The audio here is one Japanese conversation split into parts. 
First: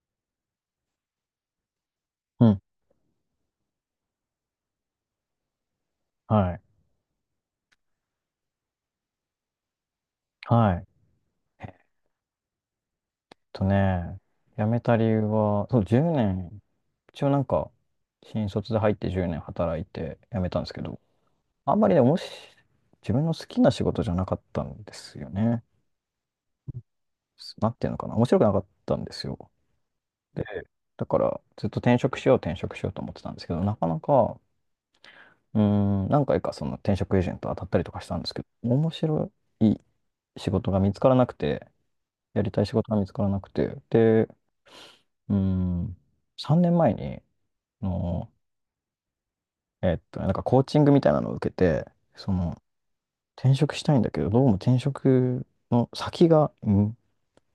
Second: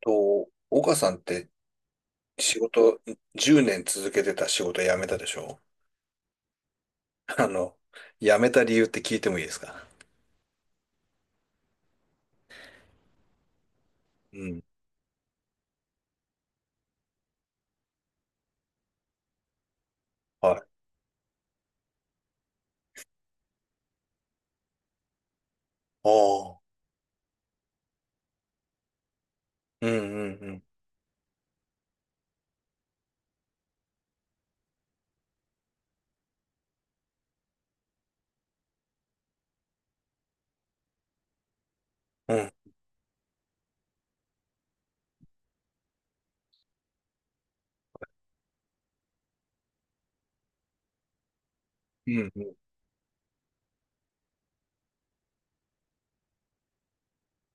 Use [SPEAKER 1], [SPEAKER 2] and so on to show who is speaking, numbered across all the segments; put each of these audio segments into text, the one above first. [SPEAKER 1] と、岡さんって
[SPEAKER 2] う
[SPEAKER 1] 仕
[SPEAKER 2] ん。
[SPEAKER 1] 事、10年続けてた仕事辞めたでしょ？
[SPEAKER 2] はい。
[SPEAKER 1] あの、辞めた理由って聞いてもいいですか？
[SPEAKER 2] はい。えっとね、
[SPEAKER 1] うん。
[SPEAKER 2] 辞めた理由は、そう、10年、一応なんか、新卒で入って10年働いて辞め
[SPEAKER 1] はい。
[SPEAKER 2] たんで
[SPEAKER 1] あ
[SPEAKER 2] すけど、あんまりね、おもし、自分の好きな仕事じゃなかったんですよね。
[SPEAKER 1] あ。
[SPEAKER 2] なんていうのかな、面白くなかったんですよ。
[SPEAKER 1] うん
[SPEAKER 2] で、
[SPEAKER 1] うん
[SPEAKER 2] だからずっと転職しよう転職しようと思ってたんですけど、なかなか、うー何回かその転職エージェント当たったりとかしたんですけど、面白い仕事が見つからなくて、
[SPEAKER 1] う
[SPEAKER 2] やり
[SPEAKER 1] ん。
[SPEAKER 2] たい仕事が見つからなくて、で、うーん、3年前に、あの、なんかコーチングみたいなのを受けて、
[SPEAKER 1] うん。うん
[SPEAKER 2] そ
[SPEAKER 1] うん。
[SPEAKER 2] の、転職したいんだけど、どうも転職の先が、うん、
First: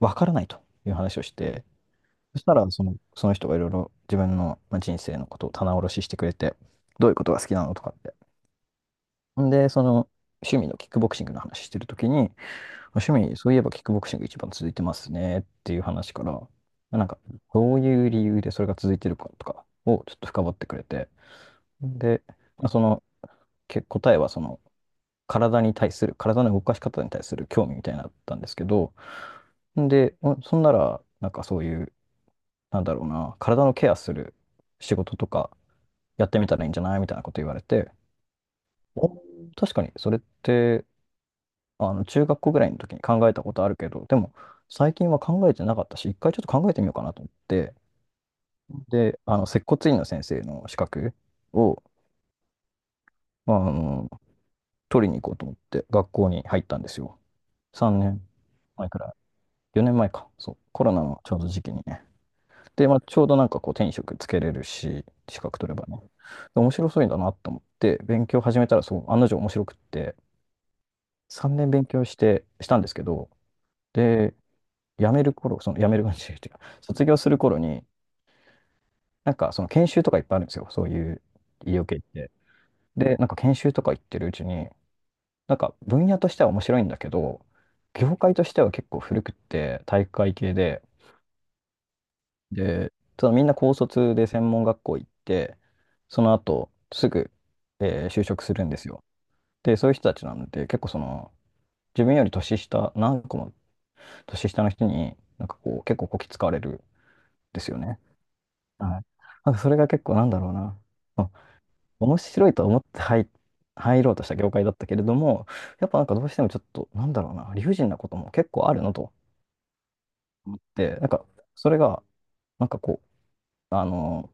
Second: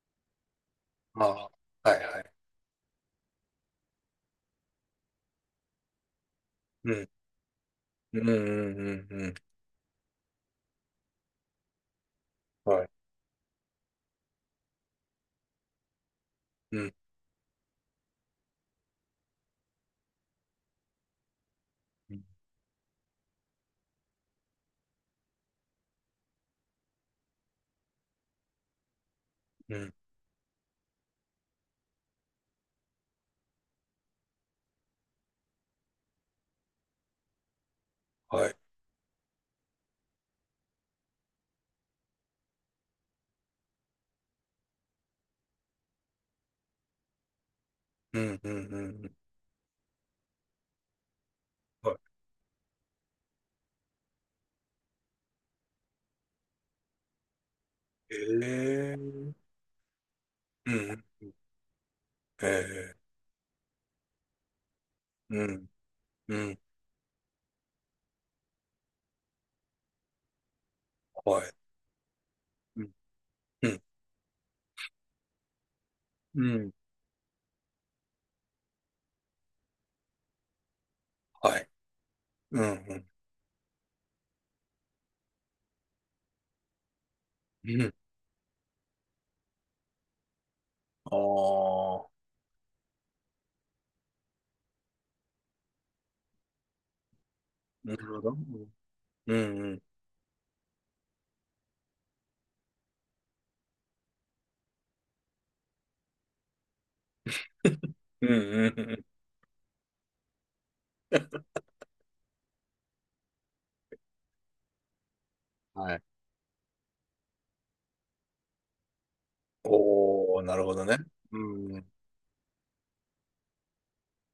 [SPEAKER 2] わからないという話を
[SPEAKER 1] あ
[SPEAKER 2] し
[SPEAKER 1] あ。
[SPEAKER 2] て、
[SPEAKER 1] はいはい。
[SPEAKER 2] そしたら、その人がいろいろ自分の、まあ、人生のことを棚卸ししてくれて、
[SPEAKER 1] う
[SPEAKER 2] ど
[SPEAKER 1] ん。
[SPEAKER 2] ういうことが好きなのとかって。
[SPEAKER 1] うんうんうんうん。
[SPEAKER 2] んで、趣味のキックボクシングの話してるときに、
[SPEAKER 1] はい。
[SPEAKER 2] 趣味、そういえばキックボクシング一番続いてますねっていう話から、
[SPEAKER 1] うん。
[SPEAKER 2] なんか、どういう理由でそれが続いてるかとかをちょっと深掘ってくれて、
[SPEAKER 1] うん
[SPEAKER 2] で、まあ答えは体に対する、体の動かし方に対する興味みたいになのだったんですけど、
[SPEAKER 1] うん。
[SPEAKER 2] で、そんなら、なんかそういう、なんだろうな、体のケアする仕事とかやってみたらいいんじゃないみたいなこと言われて、
[SPEAKER 1] はい。
[SPEAKER 2] お確かにそれって、中学校ぐらいの時に考えたことあるけど、でも、最近は考えてなかったし、一回ちょっと考えてみようかなと思って、
[SPEAKER 1] うんうんうんうん。
[SPEAKER 2] で、接骨院の先生の資格を、
[SPEAKER 1] はい。
[SPEAKER 2] まあの、取りに行こうと思って、学校に入ったんですよ。3
[SPEAKER 1] え
[SPEAKER 2] 年前
[SPEAKER 1] え。
[SPEAKER 2] く
[SPEAKER 1] う
[SPEAKER 2] らい。
[SPEAKER 1] ん
[SPEAKER 2] 4年前か。そう。
[SPEAKER 1] う
[SPEAKER 2] コロナ
[SPEAKER 1] ん
[SPEAKER 2] の
[SPEAKER 1] う
[SPEAKER 2] ち
[SPEAKER 1] ん。
[SPEAKER 2] ょうど時期にね。
[SPEAKER 1] え
[SPEAKER 2] で、ま
[SPEAKER 1] え。
[SPEAKER 2] あ、ちょうどなんかこう、手に職つけれるし、資
[SPEAKER 1] う
[SPEAKER 2] 格
[SPEAKER 1] ん。
[SPEAKER 2] 取ればね。
[SPEAKER 1] うん。
[SPEAKER 2] で面白そうだなと思って、勉強始めたら、そう、案の定面白くって、
[SPEAKER 1] はい。
[SPEAKER 2] 3年勉強した
[SPEAKER 1] う
[SPEAKER 2] んで
[SPEAKER 1] ん。
[SPEAKER 2] すけど、
[SPEAKER 1] うん。
[SPEAKER 2] で、辞める頃、辞める感じっ
[SPEAKER 1] う
[SPEAKER 2] ていうか、
[SPEAKER 1] ん。
[SPEAKER 2] 卒業する頃に、なんかその研修とかいっぱいあるんですよ。そういう
[SPEAKER 1] はい。
[SPEAKER 2] 医療系って。
[SPEAKER 1] うんうん。
[SPEAKER 2] で、なんか研修とか行ってるうちに、なんか分野としては面白いんだけど、
[SPEAKER 1] うん。
[SPEAKER 2] 業界としては結構古くって、体育会系で、
[SPEAKER 1] ああ。
[SPEAKER 2] で、ただみんな高卒で専門学校行って、その後すぐ、
[SPEAKER 1] なるほ
[SPEAKER 2] 就
[SPEAKER 1] ど。
[SPEAKER 2] 職するんですよ。
[SPEAKER 1] うんう
[SPEAKER 2] で、
[SPEAKER 1] ん。
[SPEAKER 2] そういう人たちなので、結構その、自分より年下、何個も年下の人に、なんかこう、結構こき使われるんですよね。
[SPEAKER 1] うんうんう
[SPEAKER 2] はい。
[SPEAKER 1] ん。
[SPEAKER 2] なんかそれが結構なんだろうな。うん面白いと思って入ろうとした業界だったけれども、やっ
[SPEAKER 1] は
[SPEAKER 2] ぱ
[SPEAKER 1] い。
[SPEAKER 2] なんかどうしてもちょっと、なんだろうな、理不尽なことも結構あるのと
[SPEAKER 1] おー、な
[SPEAKER 2] 思っ
[SPEAKER 1] るほど
[SPEAKER 2] て、
[SPEAKER 1] ね。
[SPEAKER 2] なんか、そ
[SPEAKER 1] う
[SPEAKER 2] れ
[SPEAKER 1] ん。
[SPEAKER 2] が、なんかこう、あの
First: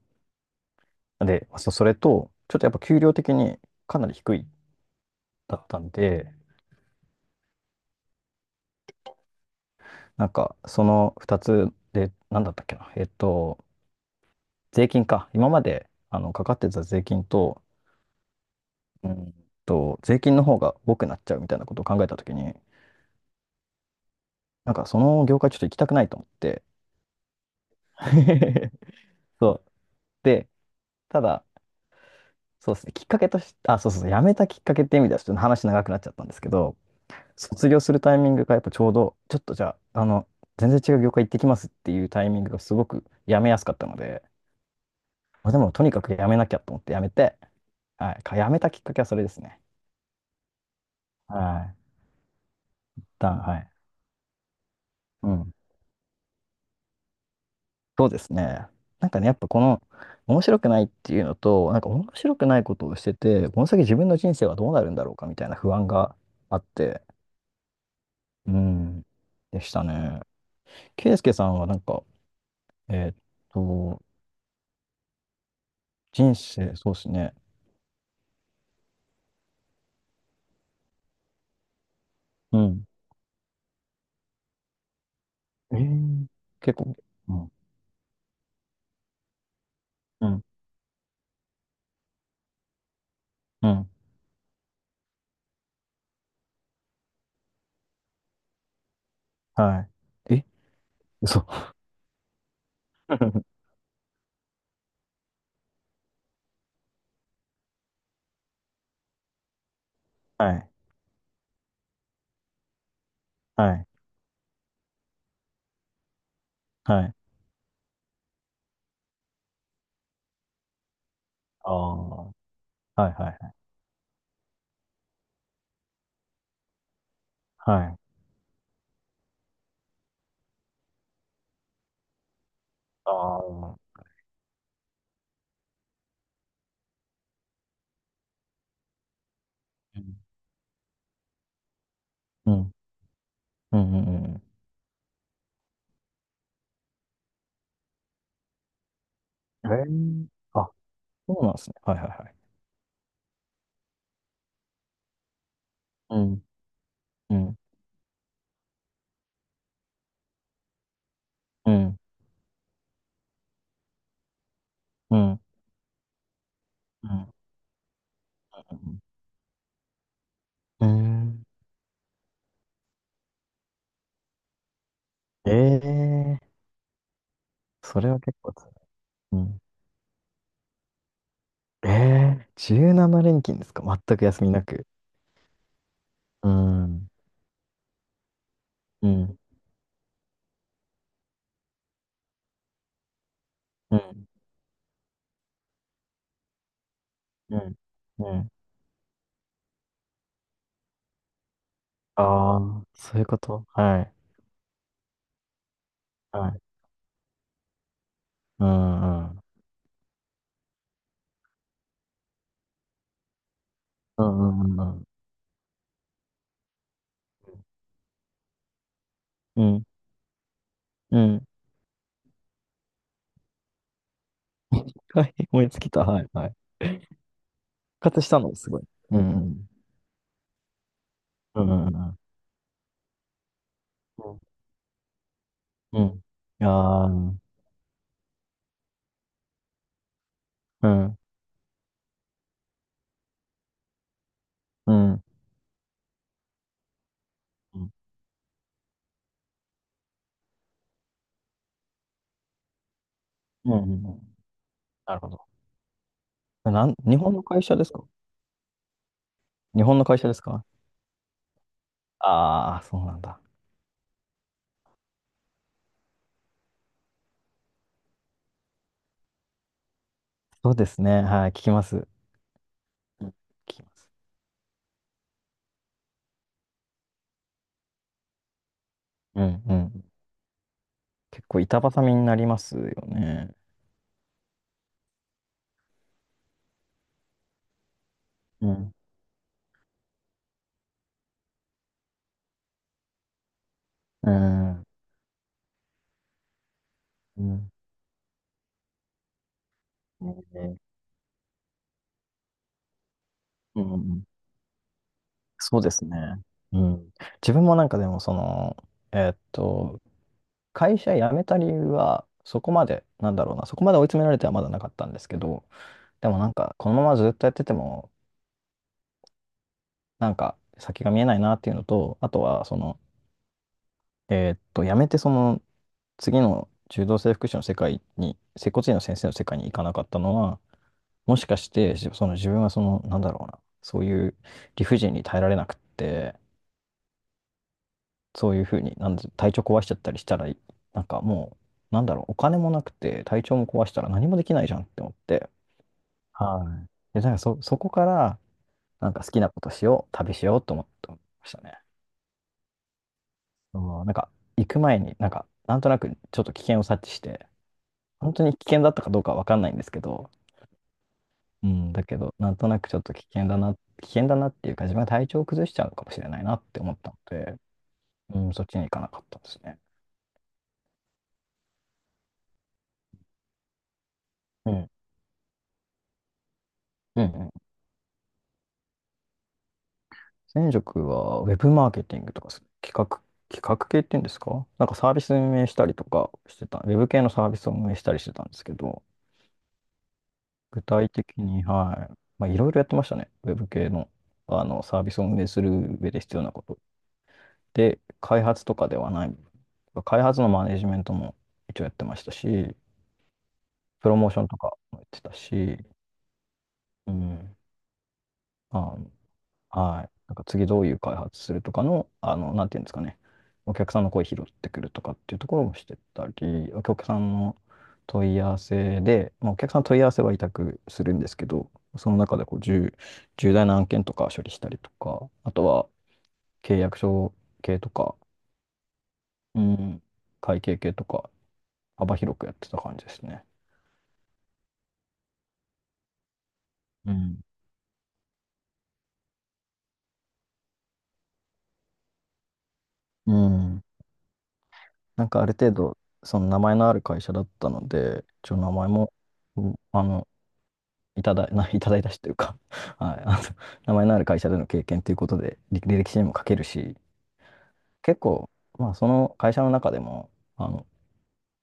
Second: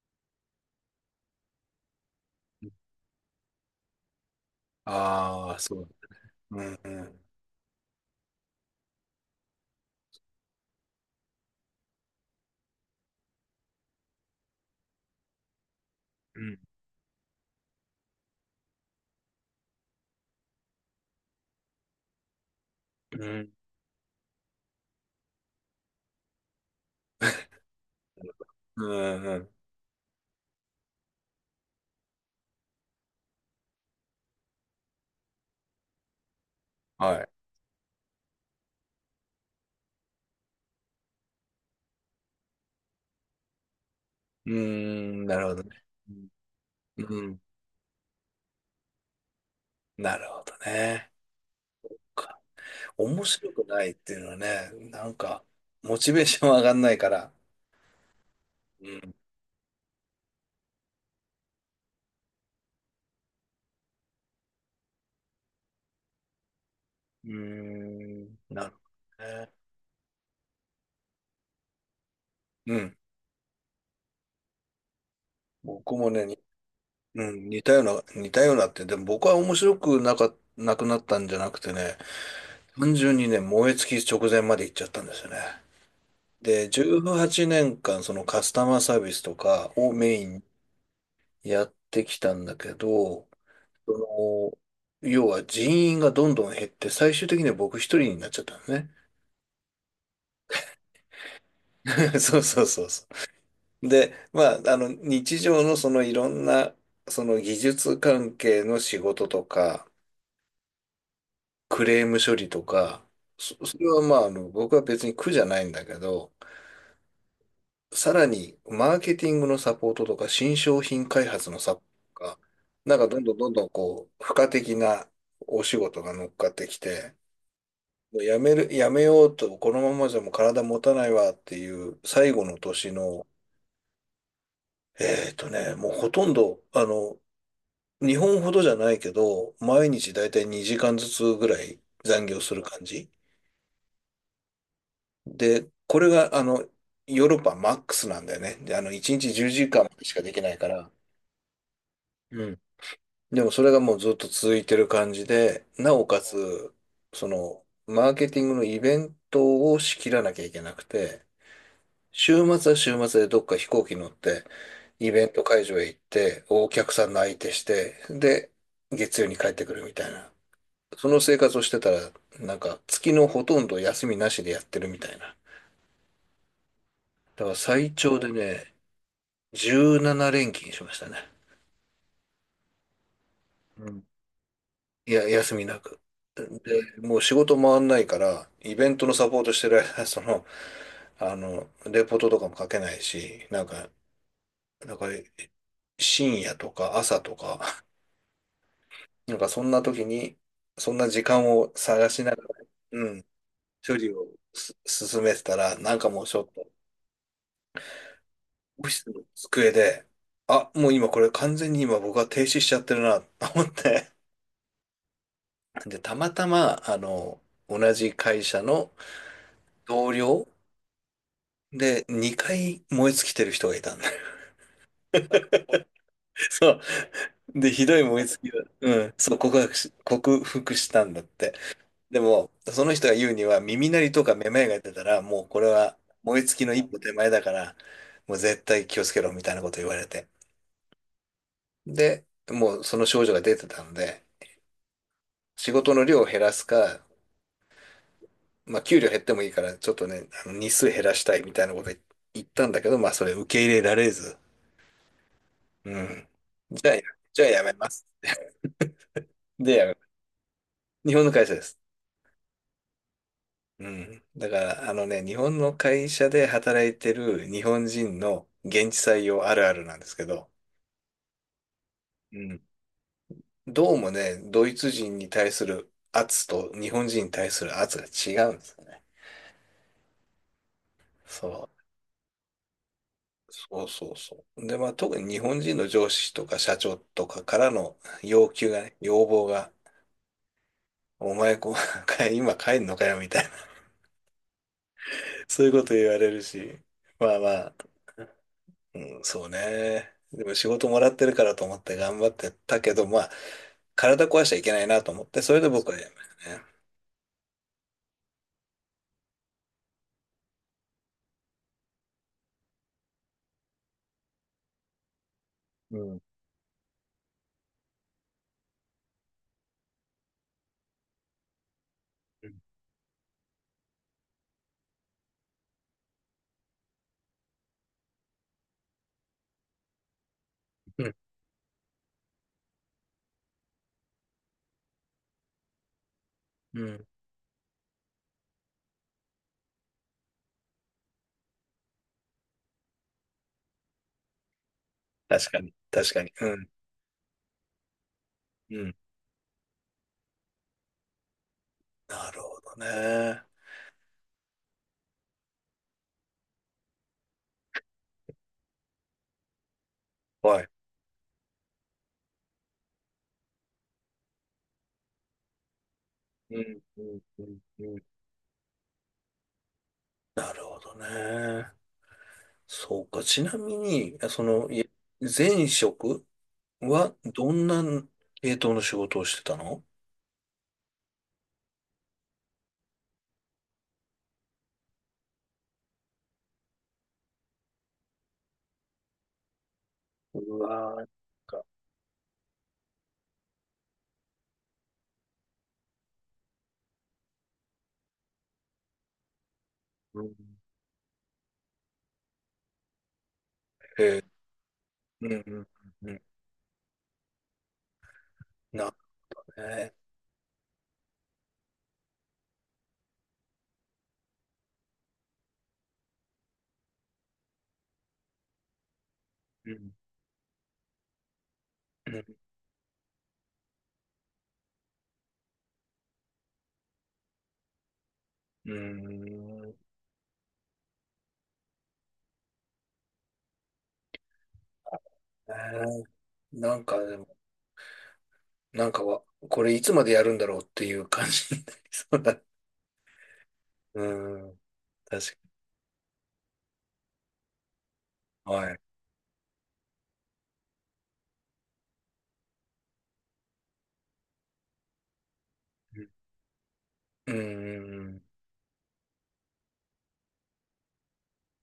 [SPEAKER 2] で、それと、ちょっとやっぱ給料的にかなり低い
[SPEAKER 1] あ
[SPEAKER 2] だ
[SPEAKER 1] あ、
[SPEAKER 2] った
[SPEAKER 1] そう。
[SPEAKER 2] んで、
[SPEAKER 1] うんうん。
[SPEAKER 2] なんかその2つで、なんだったっけな、税金か、今まで
[SPEAKER 1] う
[SPEAKER 2] かか
[SPEAKER 1] ん。
[SPEAKER 2] ってた税金と、うん税金の方が多くなっちゃうみたいなことを考えたときに、
[SPEAKER 1] うん。
[SPEAKER 2] なんかその業界ちょっと行きたくないと思って、
[SPEAKER 1] うんう
[SPEAKER 2] そ
[SPEAKER 1] ん。
[SPEAKER 2] う。で、ただ、そうですね、きっかけとして、あ、そうそうそう、辞めたきっかけって意味ではちょっと話長くなっちゃったんですけど、
[SPEAKER 1] はい。
[SPEAKER 2] 卒業するタイミングがやっぱちょうど、ちょっとじゃあ、全然違う業界行ってきますっていうタイミングがすごく辞めやすかったので、
[SPEAKER 1] うーん、なる
[SPEAKER 2] まあ、
[SPEAKER 1] ほ
[SPEAKER 2] で
[SPEAKER 1] どね。
[SPEAKER 2] もとにか
[SPEAKER 1] う
[SPEAKER 2] く辞
[SPEAKER 1] ん、
[SPEAKER 2] めなきゃと思って辞めて、はい、辞めたきっかけはそれですね。
[SPEAKER 1] なるほどね。
[SPEAKER 2] はい。
[SPEAKER 1] か面白
[SPEAKER 2] は
[SPEAKER 1] く
[SPEAKER 2] い。
[SPEAKER 1] ないっていうのはね、なん
[SPEAKER 2] う
[SPEAKER 1] か、
[SPEAKER 2] ん。
[SPEAKER 1] モチベーション上がんないから。
[SPEAKER 2] そうですね。
[SPEAKER 1] う
[SPEAKER 2] なん
[SPEAKER 1] ん。
[SPEAKER 2] かね、やっぱこの、面白くないっていうのと、なんか面白くないことをしてて、この先自分の人生はどうなるんだろうかみたいな不安があって、
[SPEAKER 1] うーん、
[SPEAKER 2] う
[SPEAKER 1] なる
[SPEAKER 2] ん、
[SPEAKER 1] ほどね。
[SPEAKER 2] でしたね。ケイスケさんはなんか、
[SPEAKER 1] うん。
[SPEAKER 2] えーっと、
[SPEAKER 1] 僕もね、
[SPEAKER 2] 人生、そうです
[SPEAKER 1] う
[SPEAKER 2] ね。
[SPEAKER 1] ん、似たような、似たようなって、でも僕は面白くなか、なくなったんじゃなくてね、
[SPEAKER 2] うん
[SPEAKER 1] 単純にね、燃え尽き直前まで行っちゃったんですよね。
[SPEAKER 2] えー、
[SPEAKER 1] で、
[SPEAKER 2] 結構、
[SPEAKER 1] 18
[SPEAKER 2] うん、
[SPEAKER 1] 年間、そのカスタマーサービスとかをメイ
[SPEAKER 2] う
[SPEAKER 1] ン
[SPEAKER 2] ん、
[SPEAKER 1] にやってきたんだけど、
[SPEAKER 2] うん、
[SPEAKER 1] その、要は人員がどんどん減って、最終的には僕一人になっちゃったのね。
[SPEAKER 2] はい。え、嘘。
[SPEAKER 1] そうそうそうそ う。で、まあ、日常のいろんな、技術関係の仕事とか、
[SPEAKER 2] はい、
[SPEAKER 1] クレーム処理とか、そ、
[SPEAKER 2] は
[SPEAKER 1] それ
[SPEAKER 2] い、
[SPEAKER 1] はまあ、僕は別に苦じゃないんだけど、
[SPEAKER 2] はい。
[SPEAKER 1] さらに、マーケティングのサポートとか、新商品開発の
[SPEAKER 2] あ
[SPEAKER 1] サポート
[SPEAKER 2] あ、
[SPEAKER 1] とか、なんか
[SPEAKER 2] はい、
[SPEAKER 1] どん
[SPEAKER 2] は
[SPEAKER 1] どん
[SPEAKER 2] い、
[SPEAKER 1] どんどんこう、付加的なお仕事が乗っかってきて、
[SPEAKER 2] はい。
[SPEAKER 1] もうやめる、やめようと、このままじゃもう体持たないわっていう最後の年
[SPEAKER 2] あ
[SPEAKER 1] の、
[SPEAKER 2] あ、
[SPEAKER 1] もうほとんど、日本ほどじゃないけど、毎
[SPEAKER 2] う
[SPEAKER 1] 日
[SPEAKER 2] ん、
[SPEAKER 1] だいたい2時間ずつぐらい残業
[SPEAKER 2] う
[SPEAKER 1] する
[SPEAKER 2] ん、
[SPEAKER 1] 感じ。
[SPEAKER 2] うん、うんうん。
[SPEAKER 1] で、これが、ヨーロッパマックスなんだよね。で、1日10
[SPEAKER 2] え
[SPEAKER 1] 時間までしかできないか
[SPEAKER 2] あ、
[SPEAKER 1] ら。
[SPEAKER 2] そうなんですね。はい、はい、はい。
[SPEAKER 1] うん。でもそれがもうずっと続いてる感じで、なお
[SPEAKER 2] う
[SPEAKER 1] か
[SPEAKER 2] ん、
[SPEAKER 1] つ、
[SPEAKER 2] うん、
[SPEAKER 1] マーケティングのイベントを仕切らなきゃいけなくて、
[SPEAKER 2] うん、
[SPEAKER 1] 週末は週末でどっか飛行機乗って、イ
[SPEAKER 2] う
[SPEAKER 1] ベン
[SPEAKER 2] ん、
[SPEAKER 1] ト会場へ行って、お客さ
[SPEAKER 2] う
[SPEAKER 1] んの
[SPEAKER 2] ん、
[SPEAKER 1] 相手して、で、
[SPEAKER 2] うん。
[SPEAKER 1] 月曜に帰ってくるみたいな。
[SPEAKER 2] ー
[SPEAKER 1] その生活をしてたら、なんか月のほとんど休みなしでやってるみたいな。
[SPEAKER 2] えー、
[SPEAKER 1] だから最
[SPEAKER 2] それ
[SPEAKER 1] 長
[SPEAKER 2] は
[SPEAKER 1] で
[SPEAKER 2] 結構辛
[SPEAKER 1] ね、
[SPEAKER 2] い。うん。
[SPEAKER 1] 17連勤しましたね。
[SPEAKER 2] ええー、17連勤ですか
[SPEAKER 1] うん。
[SPEAKER 2] 全く休みなく。
[SPEAKER 1] いや、休みなく。
[SPEAKER 2] う
[SPEAKER 1] で、
[SPEAKER 2] ん、うん、
[SPEAKER 1] もう仕事回んないから、イベント
[SPEAKER 2] う
[SPEAKER 1] のサ
[SPEAKER 2] ん、
[SPEAKER 1] ポートしてる間、レポートとかも書けないし、
[SPEAKER 2] う
[SPEAKER 1] なんか深夜とか朝とか、
[SPEAKER 2] ん、うん。
[SPEAKER 1] なんかそんな時に、そんな時間を探しながら、
[SPEAKER 2] ああ、
[SPEAKER 1] う
[SPEAKER 2] そうい
[SPEAKER 1] ん、
[SPEAKER 2] うこと。
[SPEAKER 1] 処
[SPEAKER 2] は
[SPEAKER 1] 理
[SPEAKER 2] い。
[SPEAKER 1] を進めてたら、なんかもうちょ
[SPEAKER 2] は
[SPEAKER 1] っ
[SPEAKER 2] い。
[SPEAKER 1] と、
[SPEAKER 2] う
[SPEAKER 1] オフィスの
[SPEAKER 2] ん、うん。
[SPEAKER 1] 机で、あ、もう今これ完全に今僕は停止しちゃってるな、と思って。
[SPEAKER 2] うん、うん、うん。
[SPEAKER 1] で、たまたま、同じ会社の
[SPEAKER 2] うん、
[SPEAKER 1] 同僚
[SPEAKER 2] うん。
[SPEAKER 1] で2回燃え尽きてる人がいたん。
[SPEAKER 2] はい、思いつきた。はい、はい。
[SPEAKER 1] そう。で、ひどい
[SPEAKER 2] 復活
[SPEAKER 1] 燃え
[SPEAKER 2] し
[SPEAKER 1] 尽
[SPEAKER 2] た
[SPEAKER 1] き
[SPEAKER 2] の、
[SPEAKER 1] だ。
[SPEAKER 2] すごい。
[SPEAKER 1] うん。
[SPEAKER 2] うん、う
[SPEAKER 1] そう、告
[SPEAKER 2] ん、
[SPEAKER 1] 白し、克服したんだって。
[SPEAKER 2] うん、うん。
[SPEAKER 1] でも、その人が言うには、耳鳴りとか
[SPEAKER 2] う
[SPEAKER 1] めまいが出たら、もうこれ
[SPEAKER 2] ん、
[SPEAKER 1] は
[SPEAKER 2] うん。うん
[SPEAKER 1] 燃え尽きの一歩
[SPEAKER 2] ああ
[SPEAKER 1] 手前
[SPEAKER 2] ー、
[SPEAKER 1] だから、もう絶対気をつけろみたいなこと言われて。
[SPEAKER 2] うん、
[SPEAKER 1] で、もうその症状が出てたので、
[SPEAKER 2] うん、うん、
[SPEAKER 1] 仕事の量を減らすか、
[SPEAKER 2] うん。
[SPEAKER 1] まあ、給料減ってもいいから、ちょっとね、日数減らしたいみたいなこと言ったんだけど、まあ、それ受け
[SPEAKER 2] うん
[SPEAKER 1] 入れ
[SPEAKER 2] う
[SPEAKER 1] られ
[SPEAKER 2] ん
[SPEAKER 1] ず。
[SPEAKER 2] なるほど。
[SPEAKER 1] うん。
[SPEAKER 2] な
[SPEAKER 1] じゃあ、
[SPEAKER 2] ん、日本の
[SPEAKER 1] や
[SPEAKER 2] 会
[SPEAKER 1] め
[SPEAKER 2] 社で
[SPEAKER 1] ま
[SPEAKER 2] すか？
[SPEAKER 1] す。で、
[SPEAKER 2] 日
[SPEAKER 1] やめま
[SPEAKER 2] 本の
[SPEAKER 1] す。
[SPEAKER 2] 会社ですか？
[SPEAKER 1] 日本の会社です。
[SPEAKER 2] ああー、そうなんだ。
[SPEAKER 1] うん。だから、日本の会社で働いてる日本人の現地採用あるあるなんですけど、
[SPEAKER 2] そうですね。はい、聞きます。
[SPEAKER 1] うん。
[SPEAKER 2] うん聞きま
[SPEAKER 1] どうも
[SPEAKER 2] す。
[SPEAKER 1] ね、ドイツ人に対する圧と日本人に対する圧が違うんですよね。
[SPEAKER 2] うん、うん。
[SPEAKER 1] そ
[SPEAKER 2] 結構
[SPEAKER 1] う。
[SPEAKER 2] 板挟みになりますよね。
[SPEAKER 1] そうそうそう。で、まあ特に日本人の上司とか社長とかからの
[SPEAKER 2] うん、
[SPEAKER 1] 要望が、お前こう、今帰んのかよみたいな、
[SPEAKER 2] うん、
[SPEAKER 1] そういうこと言われるし、まあ
[SPEAKER 2] う
[SPEAKER 1] ま
[SPEAKER 2] ん。
[SPEAKER 1] あ、うん、そうね。でも仕
[SPEAKER 2] ね
[SPEAKER 1] 事もらってるからと思って頑張ってたけど、まあ、
[SPEAKER 2] うんうん
[SPEAKER 1] 体壊しちゃいけないなと思って、それで
[SPEAKER 2] そう
[SPEAKER 1] 僕
[SPEAKER 2] で
[SPEAKER 1] は
[SPEAKER 2] す
[SPEAKER 1] やめ
[SPEAKER 2] ね。
[SPEAKER 1] ましたね。
[SPEAKER 2] うん。自分もなんかでも、その、えーっと、会社辞めた理由は、そこまで、なんだろうな、そこまで追い詰められてはまだなかったんですけど、
[SPEAKER 1] うん。
[SPEAKER 2] でもなんか、このままずっとやってても、なんか、先が見えないなっていうのと、あとは、その、辞めて、その、次の柔道整復師の世界に、接骨院の先生の世界に行かなかったのは、
[SPEAKER 1] うん。
[SPEAKER 2] もしかして、その自分はその、なんだろうな、そういう理不尽に耐えられなくって、
[SPEAKER 1] うん。
[SPEAKER 2] そういうふうに、なんで体調壊しちゃったりしたら、なんかもう、なんだろう、お金もなくて、体調も壊したら何もできないじゃんって思って、
[SPEAKER 1] 確かに。確かに。う
[SPEAKER 2] は
[SPEAKER 1] ん。
[SPEAKER 2] い。で、そこから、
[SPEAKER 1] うん。
[SPEAKER 2] なんか好きなことしよう、旅しようと思ってましたね。
[SPEAKER 1] なるほどね。
[SPEAKER 2] うんなんか、行く前に、なんか、なんとなくちょっと危険を察知して、本当に危険だったかどうかはわかんないんですけど、
[SPEAKER 1] はい。
[SPEAKER 2] うん、だけど、なんとなくちょっと危険だな、危険だなっていうか、自分が体調を崩しちゃうのかもしれないな
[SPEAKER 1] う
[SPEAKER 2] っ
[SPEAKER 1] ん。
[SPEAKER 2] て思っ
[SPEAKER 1] う
[SPEAKER 2] たの
[SPEAKER 1] ん。う
[SPEAKER 2] で、
[SPEAKER 1] んうん、
[SPEAKER 2] うん、そっちに行かなかったですね。
[SPEAKER 1] なるほどね。そうか。ちなみに、
[SPEAKER 2] うん。
[SPEAKER 1] 前職は
[SPEAKER 2] うんう
[SPEAKER 1] ど
[SPEAKER 2] ん
[SPEAKER 1] んな系統の仕事をしてたの？
[SPEAKER 2] 前職はウェブマーケティングとかす企画、企画系っていうんですかなんかサービス運営したりとかしてた、ウェブ系のサービスを運営したりしてたんですけど、
[SPEAKER 1] う
[SPEAKER 2] 具
[SPEAKER 1] わー、なん
[SPEAKER 2] 体的に、
[SPEAKER 1] か、
[SPEAKER 2] はい、まあ、いろいろやってましたね。ウェブ系の、あのサービスを運営する上で必要なこと。で、開発とかではない、開
[SPEAKER 1] うん。
[SPEAKER 2] 発のマネジメントも一応やってましたし、
[SPEAKER 1] え
[SPEAKER 2] プロ
[SPEAKER 1] ー、
[SPEAKER 2] モーションとかもやって
[SPEAKER 1] うん、
[SPEAKER 2] た
[SPEAKER 1] うん、
[SPEAKER 2] し、
[SPEAKER 1] うん。うん、
[SPEAKER 2] うん、あ
[SPEAKER 1] なる
[SPEAKER 2] の
[SPEAKER 1] ほどね。
[SPEAKER 2] はい。なんか次どういう開発するとかの、なんていうんですかね。お客さんの声拾ってくるとかっていうところもしてたり、お客さんの問い合わせで、まあ、お
[SPEAKER 1] う
[SPEAKER 2] 客さんの
[SPEAKER 1] ん。
[SPEAKER 2] 問い合わせは委託するんですけど、
[SPEAKER 1] う
[SPEAKER 2] その
[SPEAKER 1] ん
[SPEAKER 2] 中でこう重大な案件とか処理したりとか、あとは契約書系とか、
[SPEAKER 1] うー
[SPEAKER 2] う
[SPEAKER 1] ん。ね
[SPEAKER 2] ん、会計系とか、幅広くやってた感じですね。
[SPEAKER 1] え、なんか
[SPEAKER 2] う
[SPEAKER 1] でも、
[SPEAKER 2] ん。
[SPEAKER 1] なんかは、これいつまでやるんだろうっていう感じになりそうだ。う
[SPEAKER 2] うん。
[SPEAKER 1] ーん。
[SPEAKER 2] なん
[SPEAKER 1] 確
[SPEAKER 2] かある程度、その名前のある会社だったので、
[SPEAKER 1] か
[SPEAKER 2] 一
[SPEAKER 1] に。
[SPEAKER 2] 応名
[SPEAKER 1] はい。
[SPEAKER 2] 前も、うんいただ、いただいたしというか はい、名前のある会社での経験ということで、履
[SPEAKER 1] うん。
[SPEAKER 2] 歴書にも書けるし、
[SPEAKER 1] うんう
[SPEAKER 2] 結
[SPEAKER 1] ん
[SPEAKER 2] 構、まあ、その会社の中でも、あの、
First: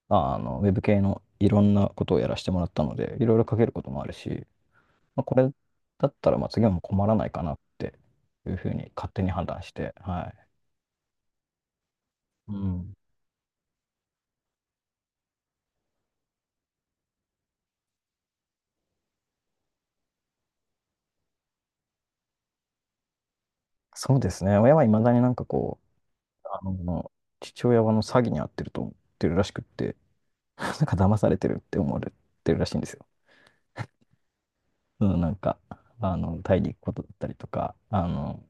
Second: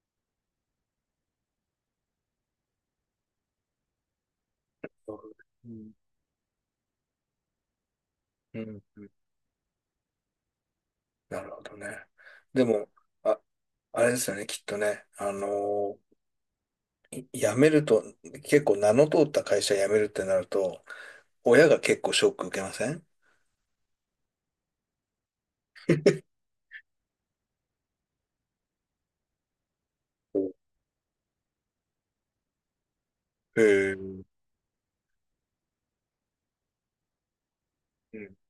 [SPEAKER 2] ウェブ系のいろんなことをやらせてもらったので、いろいろ書けることもあるし、まあ、これ
[SPEAKER 1] うん。
[SPEAKER 2] だったら、まあ、次はもう困らないかなっていう
[SPEAKER 1] う
[SPEAKER 2] ふう
[SPEAKER 1] ん、
[SPEAKER 2] に勝手に判断して、はい。
[SPEAKER 1] なるほどね。
[SPEAKER 2] う
[SPEAKER 1] でも、
[SPEAKER 2] ん。
[SPEAKER 1] あ、あれですよね、きっとね。あのーい辞めると、結構名の通った会社辞めるってなると、親が結構ショック受けません？
[SPEAKER 2] そうですね。親はいまだになんかこう、あの、父親はあの詐欺に遭ってると思ってるらしくって、
[SPEAKER 1] お
[SPEAKER 2] なんか騙されてるって思われてるらしいんですよ。
[SPEAKER 1] へえ。うん。
[SPEAKER 2] うん、なんか、タイに行くことだったりとか、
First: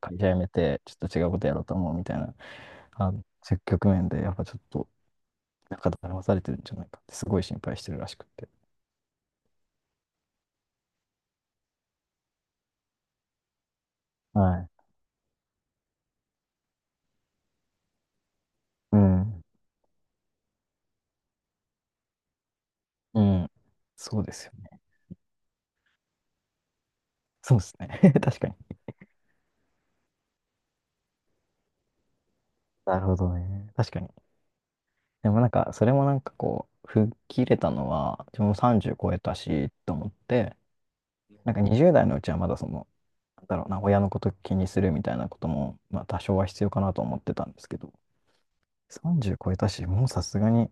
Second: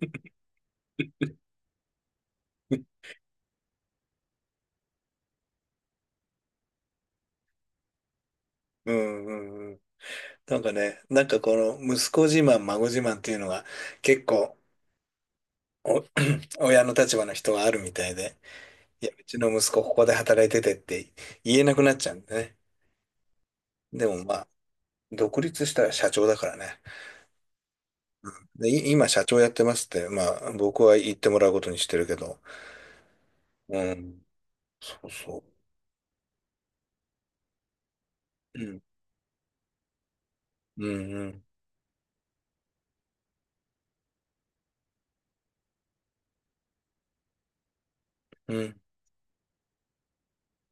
[SPEAKER 2] 会 社辞めて、ちょっと違うことやろうと思うみたいな、そういう局面で、やっぱちょっと、なんか騙されてるんじゃないかって、すごい心配してるらしくって。
[SPEAKER 1] ううん、うん。なんかね、なんかこの息子自慢、孫自慢っていうのが結構
[SPEAKER 2] はい。
[SPEAKER 1] お 親の立場の人はあるみたいで、
[SPEAKER 2] う
[SPEAKER 1] いや、うち
[SPEAKER 2] ん。
[SPEAKER 1] の息子ここで働いててって言えなくなっちゃうんでね。
[SPEAKER 2] うん。
[SPEAKER 1] で
[SPEAKER 2] そ
[SPEAKER 1] も
[SPEAKER 2] うで
[SPEAKER 1] ま
[SPEAKER 2] す
[SPEAKER 1] あ、
[SPEAKER 2] よね。
[SPEAKER 1] 独立したら社長だからね。
[SPEAKER 2] そうですね。
[SPEAKER 1] うん
[SPEAKER 2] 確かに。
[SPEAKER 1] で、今社長やってますって、まあ僕は言ってもらうことにしてるけど、
[SPEAKER 2] なるほどね。
[SPEAKER 1] う
[SPEAKER 2] 確かに。
[SPEAKER 1] ん、そう
[SPEAKER 2] でも
[SPEAKER 1] そ
[SPEAKER 2] なんか、それもなんかこう、吹っ切れたのは、自分も
[SPEAKER 1] う。うん、
[SPEAKER 2] 30超えたし、と思って、
[SPEAKER 1] うん、うん、
[SPEAKER 2] なんか20代のうちはまだその、なんだろうな、親のこと気にするみたいなことも、まあ多少は必要かなと思ってたんですけど、
[SPEAKER 1] うん。
[SPEAKER 2] 30超えたし、もうさすがに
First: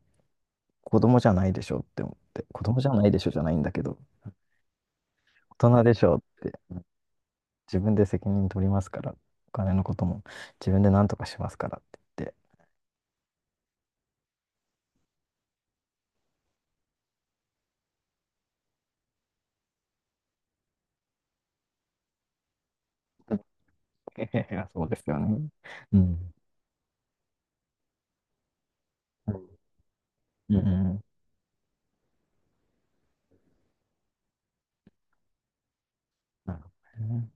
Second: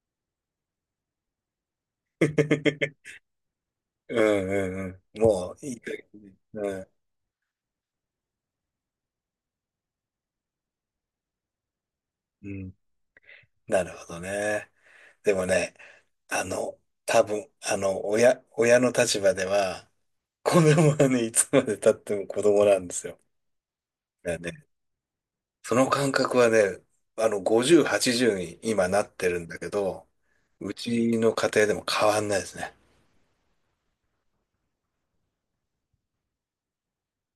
[SPEAKER 2] 子供じゃないでしょって思って、子供じゃな いでしょじゃないんだけど、
[SPEAKER 1] うんうんうん。もう
[SPEAKER 2] 大
[SPEAKER 1] いい
[SPEAKER 2] 人
[SPEAKER 1] 加
[SPEAKER 2] で
[SPEAKER 1] 減
[SPEAKER 2] しょっ
[SPEAKER 1] に、
[SPEAKER 2] て
[SPEAKER 1] うん。
[SPEAKER 2] 自分で責任取りますから、お金のことも自分で何とかしますからって
[SPEAKER 1] うん。なるほどね。でもね、あの、多分、親の立場では、子供はね、いつまで経っても子供なんですよ。
[SPEAKER 2] 言っ
[SPEAKER 1] だか
[SPEAKER 2] て、
[SPEAKER 1] ら
[SPEAKER 2] い
[SPEAKER 1] ね、
[SPEAKER 2] やそうですよね。
[SPEAKER 1] その
[SPEAKER 2] う
[SPEAKER 1] 感
[SPEAKER 2] ん。
[SPEAKER 1] 覚はね、50、80に今なって
[SPEAKER 2] う
[SPEAKER 1] るん
[SPEAKER 2] ん。
[SPEAKER 1] だけど、
[SPEAKER 2] うんう
[SPEAKER 1] う
[SPEAKER 2] ん
[SPEAKER 1] ちの家庭でも変わんないですね。
[SPEAKER 2] なるほどね。